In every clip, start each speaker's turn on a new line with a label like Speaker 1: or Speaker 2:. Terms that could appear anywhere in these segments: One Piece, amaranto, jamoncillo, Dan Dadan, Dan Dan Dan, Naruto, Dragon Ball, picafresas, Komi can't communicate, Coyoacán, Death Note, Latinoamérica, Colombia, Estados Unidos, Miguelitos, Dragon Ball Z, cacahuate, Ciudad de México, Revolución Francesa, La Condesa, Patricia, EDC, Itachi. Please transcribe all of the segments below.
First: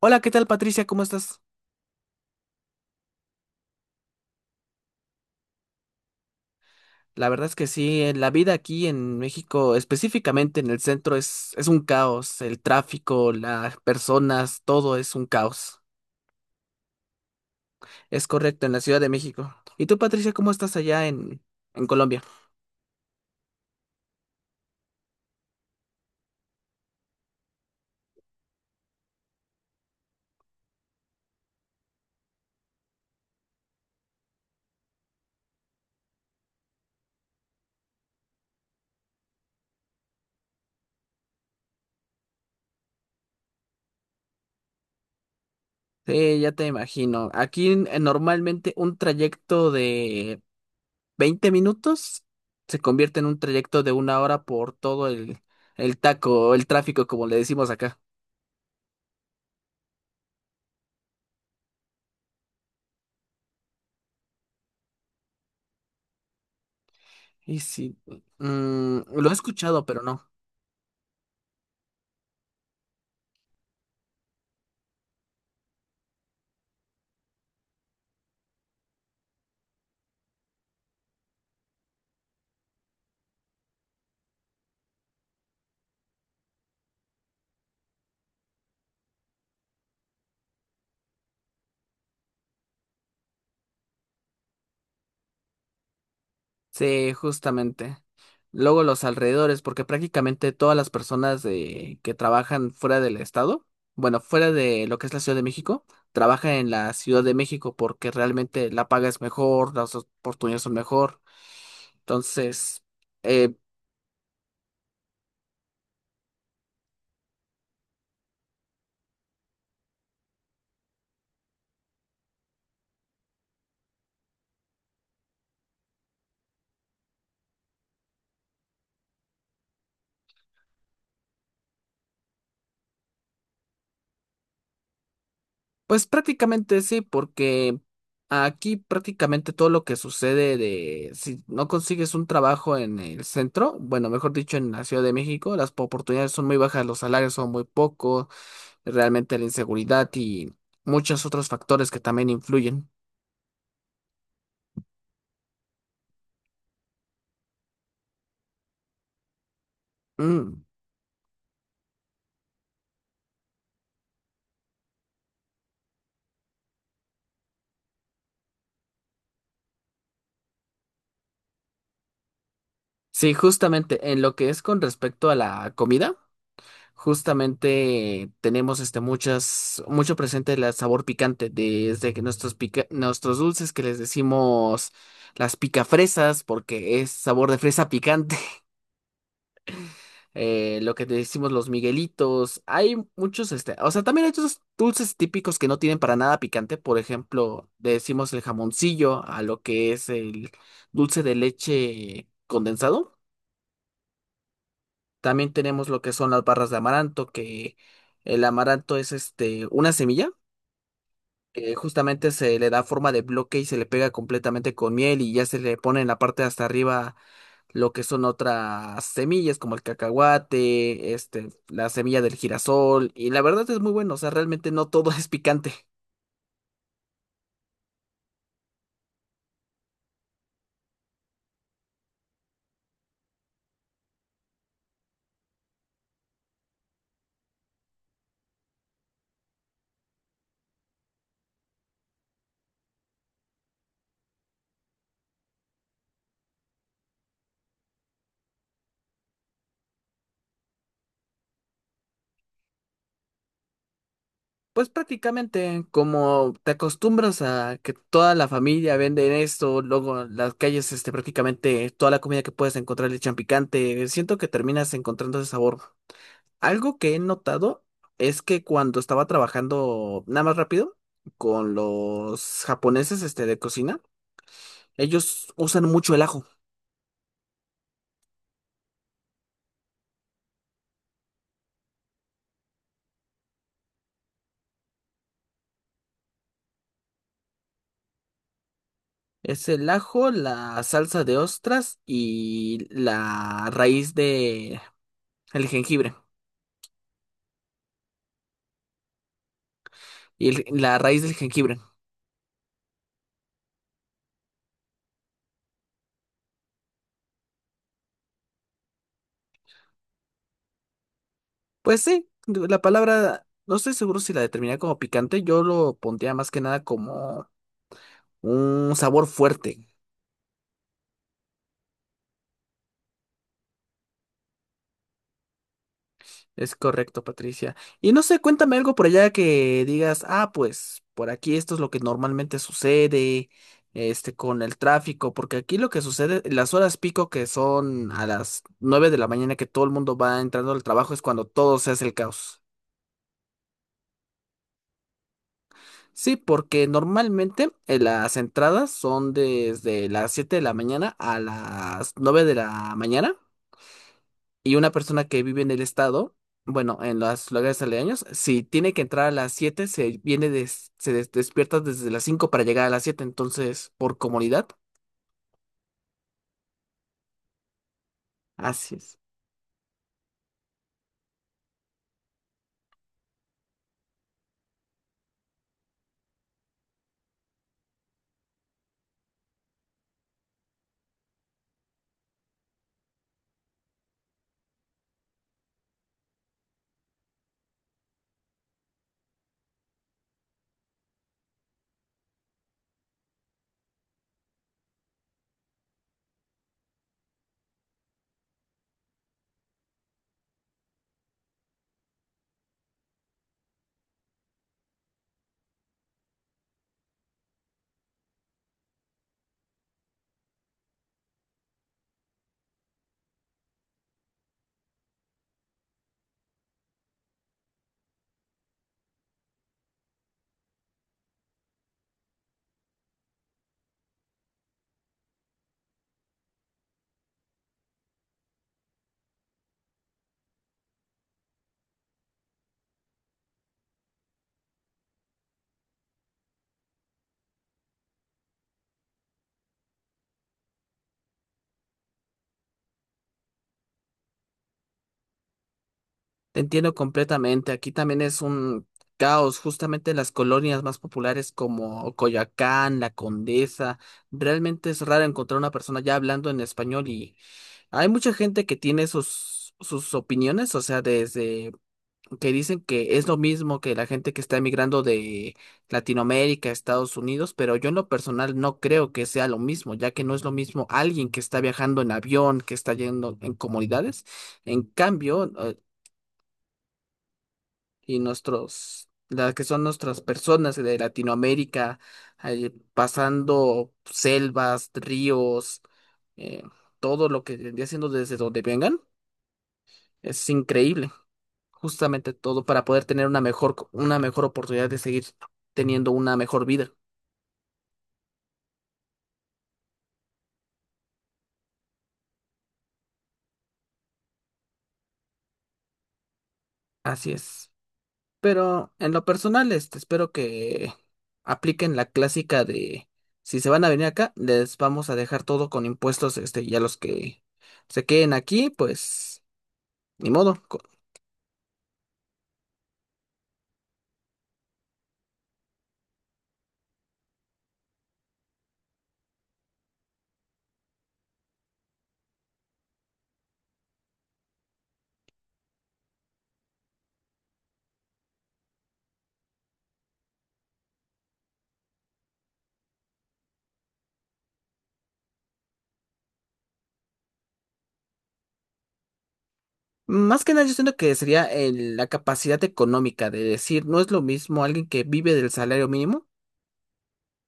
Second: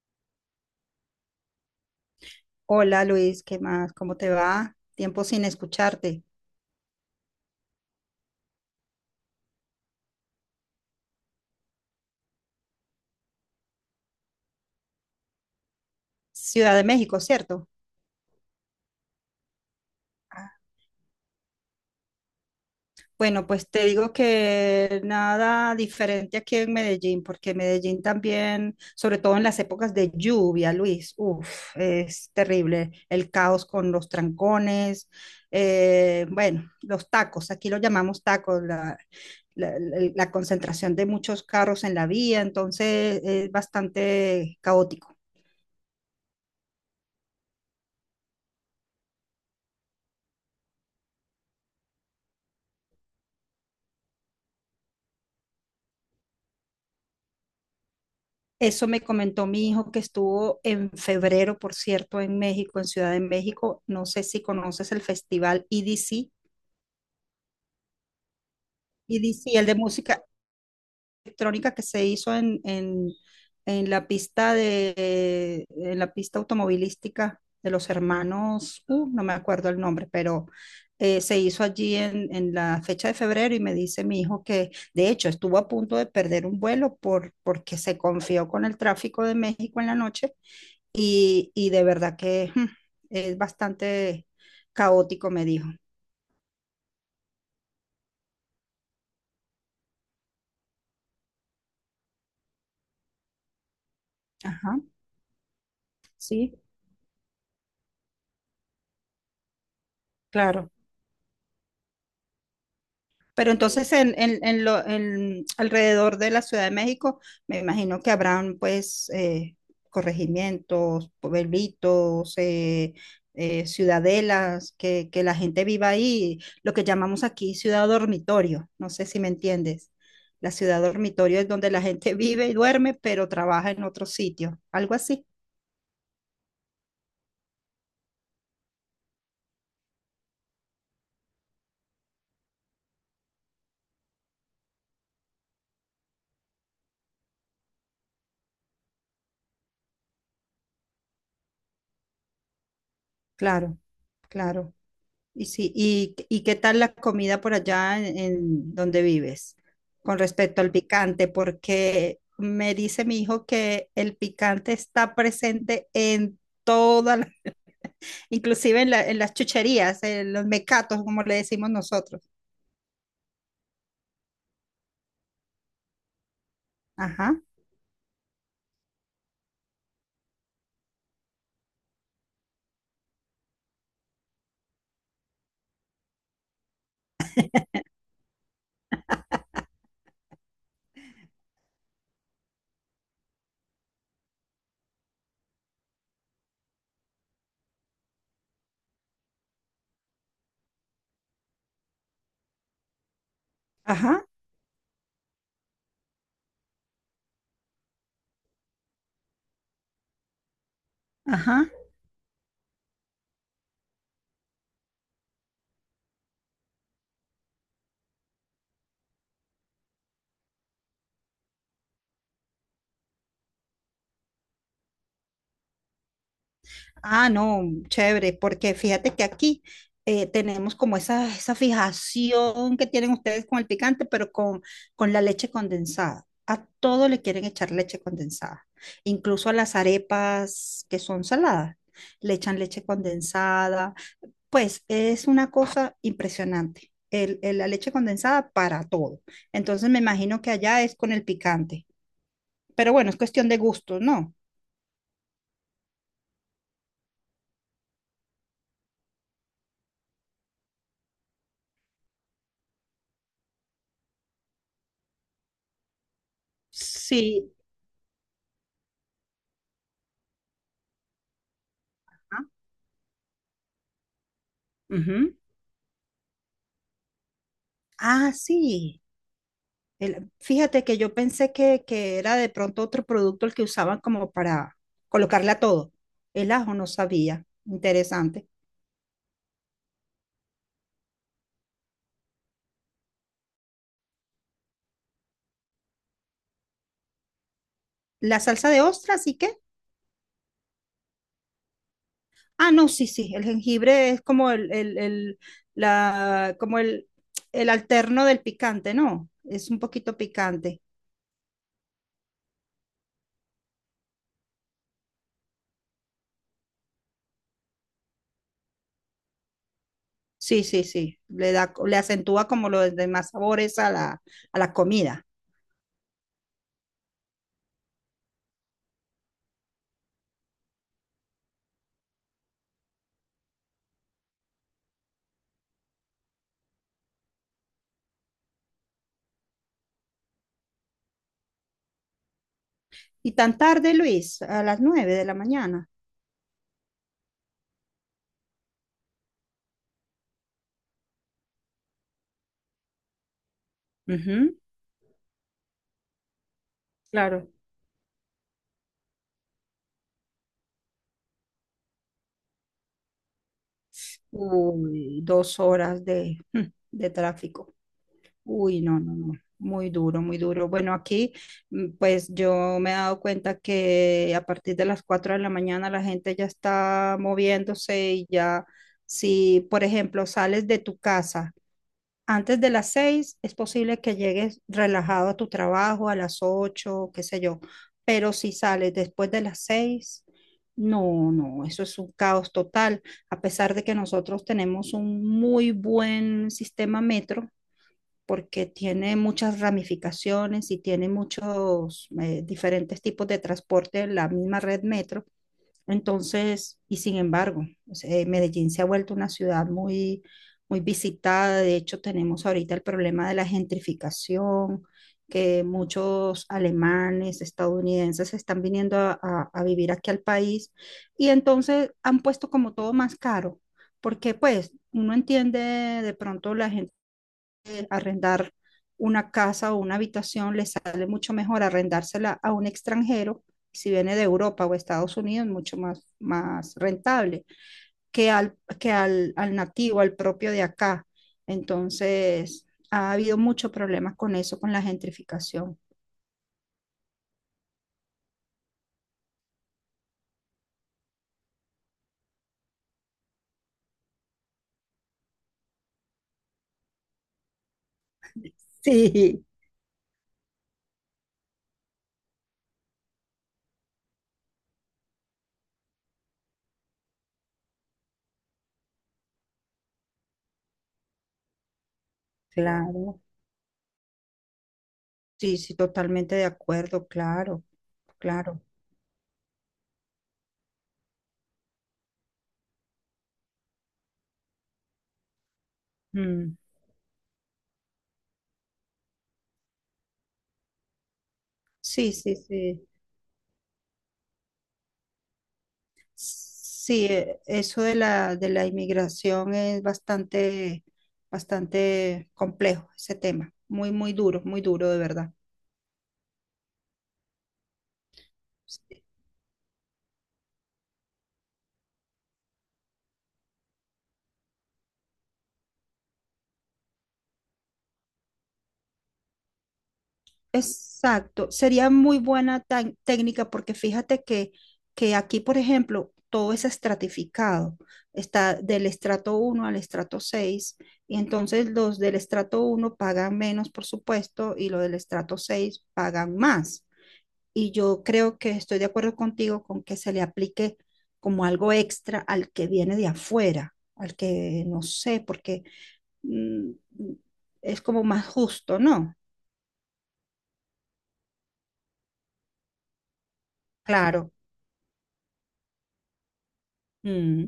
Speaker 1: Hola, ¿qué tal, Patricia? ¿Cómo estás?
Speaker 2: Hola Luis, ¿qué más? ¿Cómo te va? Tiempo sin escucharte.
Speaker 1: La verdad es que sí, la vida aquí en México, específicamente en el centro, es un caos. El tráfico, las personas, todo es un caos.
Speaker 2: Ciudad de México, ¿cierto?
Speaker 1: Es correcto, en la Ciudad de México. ¿Y tú, Patricia, cómo
Speaker 2: Ah.
Speaker 1: estás allá en Colombia?
Speaker 2: Bueno, pues te digo que nada diferente aquí en Medellín, porque Medellín también, sobre todo en las épocas de lluvia, Luis, uff, es terrible. El caos con los trancones, bueno, los tacos, aquí lo llamamos tacos, la concentración de muchos carros en la vía, entonces es bastante caótico.
Speaker 1: Sí, ya te imagino. Aquí normalmente un trayecto de 20 minutos se convierte en un trayecto de una hora por todo el taco, el tráfico, como le decimos acá.
Speaker 2: Eso me comentó mi hijo que estuvo en febrero, por cierto, en México, en Ciudad de México. No sé si conoces el festival EDC,
Speaker 1: Y sí, mm, lo he
Speaker 2: EDC, el de
Speaker 1: escuchado, pero
Speaker 2: música
Speaker 1: no.
Speaker 2: electrónica que se hizo en la pista de, en la pista automovilística de los hermanos, no me acuerdo el nombre, pero se hizo allí en la fecha de febrero y me dice mi hijo que de hecho estuvo a punto de perder un vuelo porque se confió con el tráfico de México en la noche y de verdad que es bastante caótico, me dijo.
Speaker 1: Sí, justamente. Luego los alrededores, porque prácticamente todas las personas de que trabajan fuera del estado, bueno, fuera
Speaker 2: Ajá,
Speaker 1: de lo que es la Ciudad de México, trabajan
Speaker 2: sí,
Speaker 1: en la Ciudad de México porque realmente la paga es mejor, las oportunidades
Speaker 2: claro.
Speaker 1: son mejor. Entonces,
Speaker 2: Pero
Speaker 1: eh,
Speaker 2: entonces en alrededor de la Ciudad de México, me imagino que habrán pues corregimientos, pueblitos, ciudadelas, que la gente viva ahí, lo que llamamos aquí ciudad dormitorio, no sé si me entiendes. La ciudad dormitorio es donde la gente vive y duerme, pero trabaja en otro sitio, algo así.
Speaker 1: pues prácticamente sí, porque aquí prácticamente todo lo que sucede de si no consigues un trabajo en el centro, bueno, mejor dicho, en la Ciudad de México, las oportunidades son muy bajas, los salarios son muy pocos, realmente la inseguridad y muchos otros factores que también influyen.
Speaker 2: Claro, claro. Y sí, y qué tal la comida por allá en donde vives con respecto
Speaker 1: Mm.
Speaker 2: al picante? Porque me dice mi hijo que el picante está presente en todas las, inclusive en, la- en las chucherías, en los mecatos, como le decimos nosotros.
Speaker 1: Sí, justamente en lo que es con respecto a la comida,
Speaker 2: Ajá,
Speaker 1: justamente tenemos este muchas, mucho presente el sabor picante, desde que nuestros nuestros dulces que les decimos las picafresas, porque es sabor de fresa picante. Eh, lo que decimos los Miguelitos. Hay muchos, este, o sea, también hay otros dulces típicos que no tienen para nada picante. Por ejemplo, decimos el jamoncillo a lo que es el dulce de leche condensado.
Speaker 2: ajá,
Speaker 1: También tenemos lo que son las barras de amaranto, que el amaranto es este, una semilla,
Speaker 2: ajá.
Speaker 1: que justamente se le da forma de bloque y se le pega completamente con miel y ya se le pone en la parte de hasta arriba lo que son otras semillas como el cacahuate, este, la semilla del girasol, y la verdad es muy bueno, o sea, realmente no todo es picante.
Speaker 2: Ah, no, chévere, porque fíjate que aquí tenemos como esa fijación que tienen ustedes con el picante, pero con la leche condensada. A todo le quieren echar leche condensada, incluso a las arepas que son saladas, le echan leche condensada. Pues es una cosa impresionante, el- la leche condensada para todo. Entonces me imagino que allá es con el picante, pero bueno, es cuestión de gusto, ¿no?
Speaker 1: Pues prácticamente como te acostumbras a que toda la familia vende esto, luego en las calles, este, prácticamente toda la comida que puedes encontrar le echan picante, siento que terminas encontrando ese sabor. Algo que he
Speaker 2: Sí.
Speaker 1: notado es que cuando estaba trabajando nada más rápido con
Speaker 2: Ah,
Speaker 1: los japoneses, este, de cocina,
Speaker 2: ujú.
Speaker 1: ellos usan mucho el ajo.
Speaker 2: Ah, sí. El- fíjate que yo pensé que era de pronto otro producto el que usaban como para colocarle a todo. El ajo no sabía. Interesante.
Speaker 1: Es el ajo, la salsa de ostras y la raíz de el jengibre.
Speaker 2: La salsa de ostras, ¿y qué?
Speaker 1: Y la raíz del jengibre.
Speaker 2: Ah, no, sí, sí. El jengibre es como el la, como el alterno del picante, ¿no? Es un poquito picante.
Speaker 1: Pues sí, la palabra, no estoy seguro si la determiné como picante, yo lo pondría más que nada como un sabor fuerte.
Speaker 2: Sí, sí, sí. Le da, le acentúa como los demás sabores a la comida.
Speaker 1: Es correcto, Patricia. Y no sé, cuéntame algo por allá que digas, ah, pues por aquí esto es lo que normalmente sucede, este, con el tráfico, porque aquí lo que sucede, las horas pico que son a las 9 de la mañana que todo el mundo va entrando al trabajo es cuando todo se hace el caos.
Speaker 2: Y tan tarde, Luis, a las nueve de la mañana.
Speaker 1: Sí, porque normalmente las entradas son desde las 7 de la mañana a las 9 de la mañana.
Speaker 2: Ujú.
Speaker 1: Y una persona que vive en el estado, bueno, en
Speaker 2: Claro.
Speaker 1: los lugares aledaños, si tiene que entrar a las 7 se viene despierta desde las 5 para llegar a las 7, entonces, por comodidad,
Speaker 2: Uy, dos horas de, de tráfico. Uy,
Speaker 1: así
Speaker 2: no, no,
Speaker 1: es.
Speaker 2: no. Muy duro, muy duro. Bueno, aquí pues yo me he dado cuenta que a partir de las 4 de la mañana la gente ya está moviéndose y ya, si por ejemplo sales de tu casa antes de las seis es posible que llegues relajado a tu trabajo a las ocho, qué sé yo, pero si sales después de las seis, no, no, eso es un caos total, a pesar de que nosotros tenemos un muy buen sistema metro porque tiene muchas ramificaciones y tiene muchos diferentes tipos de transporte en la misma red metro, entonces, y sin embargo, o sea, Medellín se ha vuelto una ciudad muy, muy visitada. De hecho, tenemos ahorita el problema de la gentrificación, que muchos alemanes, estadounidenses están viniendo a vivir aquí al país y entonces han puesto como todo más caro, porque pues uno entiende de pronto la gente arrendar una casa o una habitación, le sale mucho mejor arrendársela a un extranjero, si viene de Europa o Estados Unidos, mucho más, más rentable al nativo, al propio de acá. Entonces, ha habido muchos problemas con eso, con la gentrificación.
Speaker 1: Te entiendo completamente. Aquí también es un caos, justamente en las colonias más populares como Coyoacán, La Condesa. Realmente es raro encontrar una persona ya hablando en español y hay mucha gente que tiene
Speaker 2: Sí,
Speaker 1: sus opiniones, o sea, desde que dicen que es lo mismo que la gente que está emigrando de Latinoamérica a Estados Unidos, pero yo en lo personal no creo que sea lo mismo, ya que no es lo mismo alguien que está viajando en avión, que está
Speaker 2: claro,
Speaker 1: yendo en comunidades. En cambio,
Speaker 2: sí, sí, totalmente de acuerdo, claro,
Speaker 1: y
Speaker 2: claro.
Speaker 1: nuestros, las que son nuestras personas de Latinoamérica, pasando selvas, ríos,
Speaker 2: Mm.
Speaker 1: eh, todo lo que vendría siendo desde donde vengan, es increíble.
Speaker 2: Sí,
Speaker 1: Justamente
Speaker 2: sí,
Speaker 1: todo para
Speaker 2: sí.
Speaker 1: poder tener una mejor, una mejor oportunidad de seguir teniendo una mejor vida.
Speaker 2: Sí, eso de la inmigración es bastante, bastante complejo, ese tema. Muy, muy duro de verdad.
Speaker 1: Así es. Pero
Speaker 2: Sí,
Speaker 1: en lo personal, este, espero que apliquen la clásica de si se van a venir acá, les vamos a dejar todo con impuestos, este, y a los que se queden aquí, pues ni modo. Co-
Speaker 2: exacto. Sería muy buena tan- técnica porque fíjate que aquí, por ejemplo, todo es estratificado. Está del estrato uno al estrato 6 y entonces los del estrato uno pagan menos, por supuesto, y los del estrato 6 pagan más. Y yo creo que estoy de acuerdo contigo con que se le aplique como algo extra al que viene de afuera, al que no sé, porque mm, es como más justo, ¿no?
Speaker 1: Más que nada, yo siento que sería la capacidad económica de decir, no es lo
Speaker 2: Claro.
Speaker 1: mismo alguien que vive del salario mínimo,
Speaker 2: Mm,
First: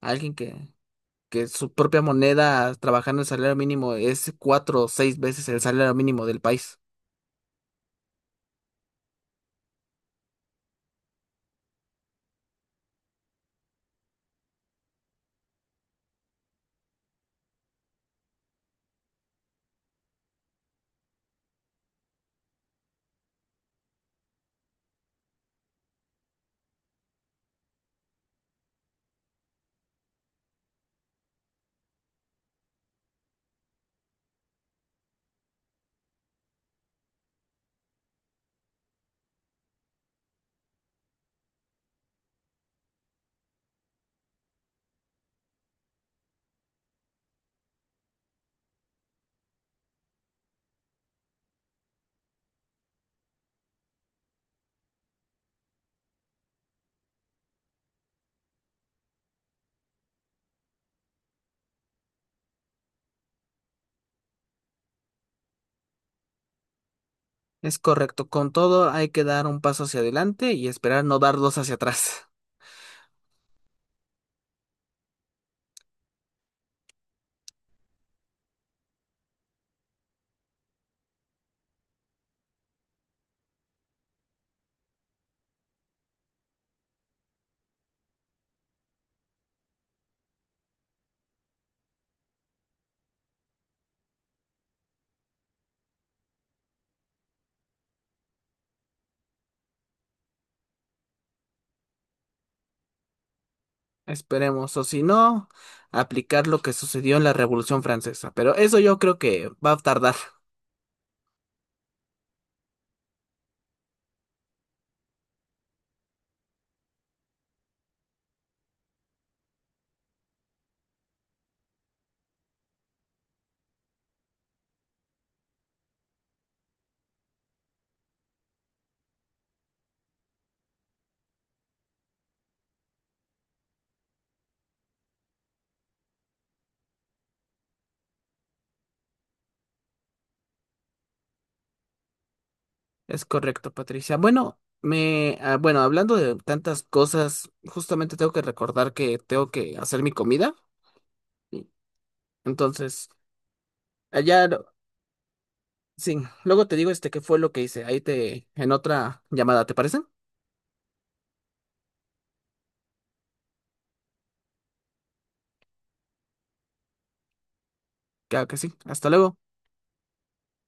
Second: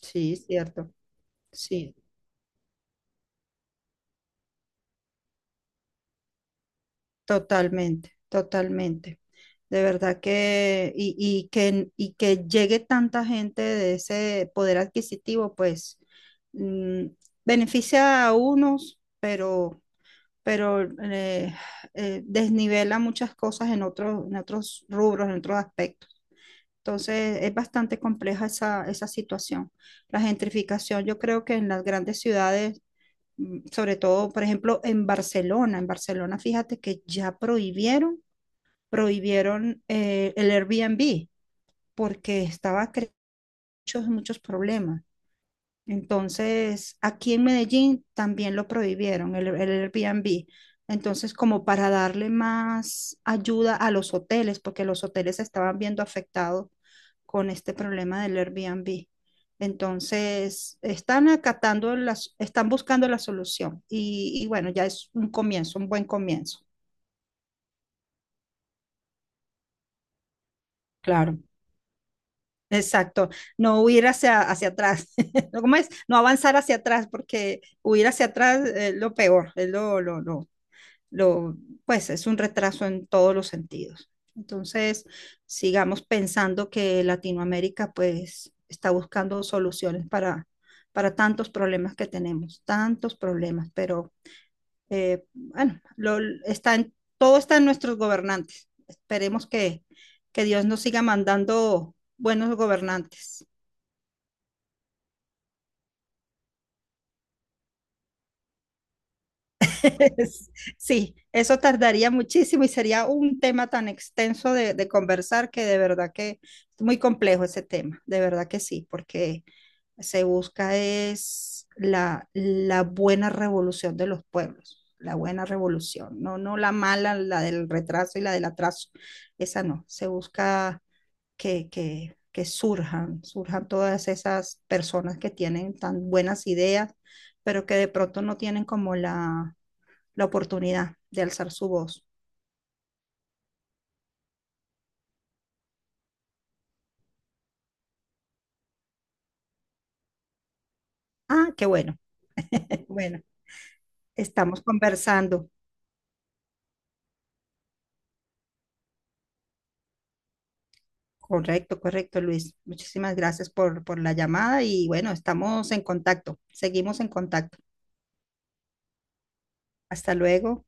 Speaker 1: alguien
Speaker 2: sí, cierto.
Speaker 1: que su
Speaker 2: Sí,
Speaker 1: propia moneda trabajando el salario mínimo es 4 o 6 veces el salario mínimo del país.
Speaker 2: totalmente, totalmente. De verdad que, y que llegue tanta gente de ese poder adquisitivo, pues mm, beneficia a unos, pero desnivela muchas cosas en otros rubros, en otros aspectos. Entonces es bastante compleja esa, esa situación. La gentrificación, yo creo que en las grandes ciudades, sobre todo, por ejemplo, en Barcelona, fíjate que ya prohibieron, prohibieron el Airbnb porque estaba creando muchos, muchos problemas. Entonces, aquí en Medellín también lo prohibieron, el Airbnb. Entonces, como para darle más ayuda a los hoteles, porque los hoteles se estaban viendo afectados con este problema del Airbnb. Entonces, están acatando las, están buscando la solución. Y bueno, ya es un comienzo, un buen comienzo.
Speaker 1: Es correcto, con todo hay que dar un paso hacia adelante y esperar no dar
Speaker 2: Claro.
Speaker 1: dos hacia atrás.
Speaker 2: Exacto, no huir hacia, hacia atrás, ¿no? ¿Cómo es? No avanzar hacia atrás, porque huir hacia atrás es lo peor, es lo, pues es un retraso en todos los sentidos. Entonces, sigamos pensando que Latinoamérica pues está buscando soluciones para tantos problemas que tenemos, tantos problemas, pero bueno, lo, está en, todo está en nuestros gobernantes. Esperemos que Dios nos siga mandando buenos gobernantes.
Speaker 1: Esperemos, o si no, aplicar lo que sucedió en la Revolución Francesa. Pero eso yo creo que va a tardar.
Speaker 2: Es- sí, eso tardaría muchísimo y sería un tema tan extenso de conversar que de verdad que es muy complejo ese tema, de verdad que sí, porque se busca es la, la buena revolución de los pueblos, la buena revolución, no, no la mala, la del retraso y la del atraso, esa no, se busca que surjan, surjan todas esas personas que tienen tan buenas ideas, pero que de pronto no tienen como la la oportunidad de alzar su voz.
Speaker 1: Es correcto, Patricia. Bueno, me, ah, bueno, hablando de tantas cosas, justamente tengo que recordar que tengo que hacer mi comida.
Speaker 2: Ah,
Speaker 1: Y
Speaker 2: qué bueno.
Speaker 1: entonces,
Speaker 2: Bueno,
Speaker 1: allá
Speaker 2: estamos
Speaker 1: no,
Speaker 2: conversando.
Speaker 1: sí, luego te digo este qué fue lo que hice. Ahí te, en otra llamada, ¿te parece?
Speaker 2: Correcto, correcto, Luis. Muchísimas gracias por la llamada y bueno, estamos en contacto. Seguimos en contacto.
Speaker 1: Claro que sí. Hasta luego.
Speaker 2: Hasta luego.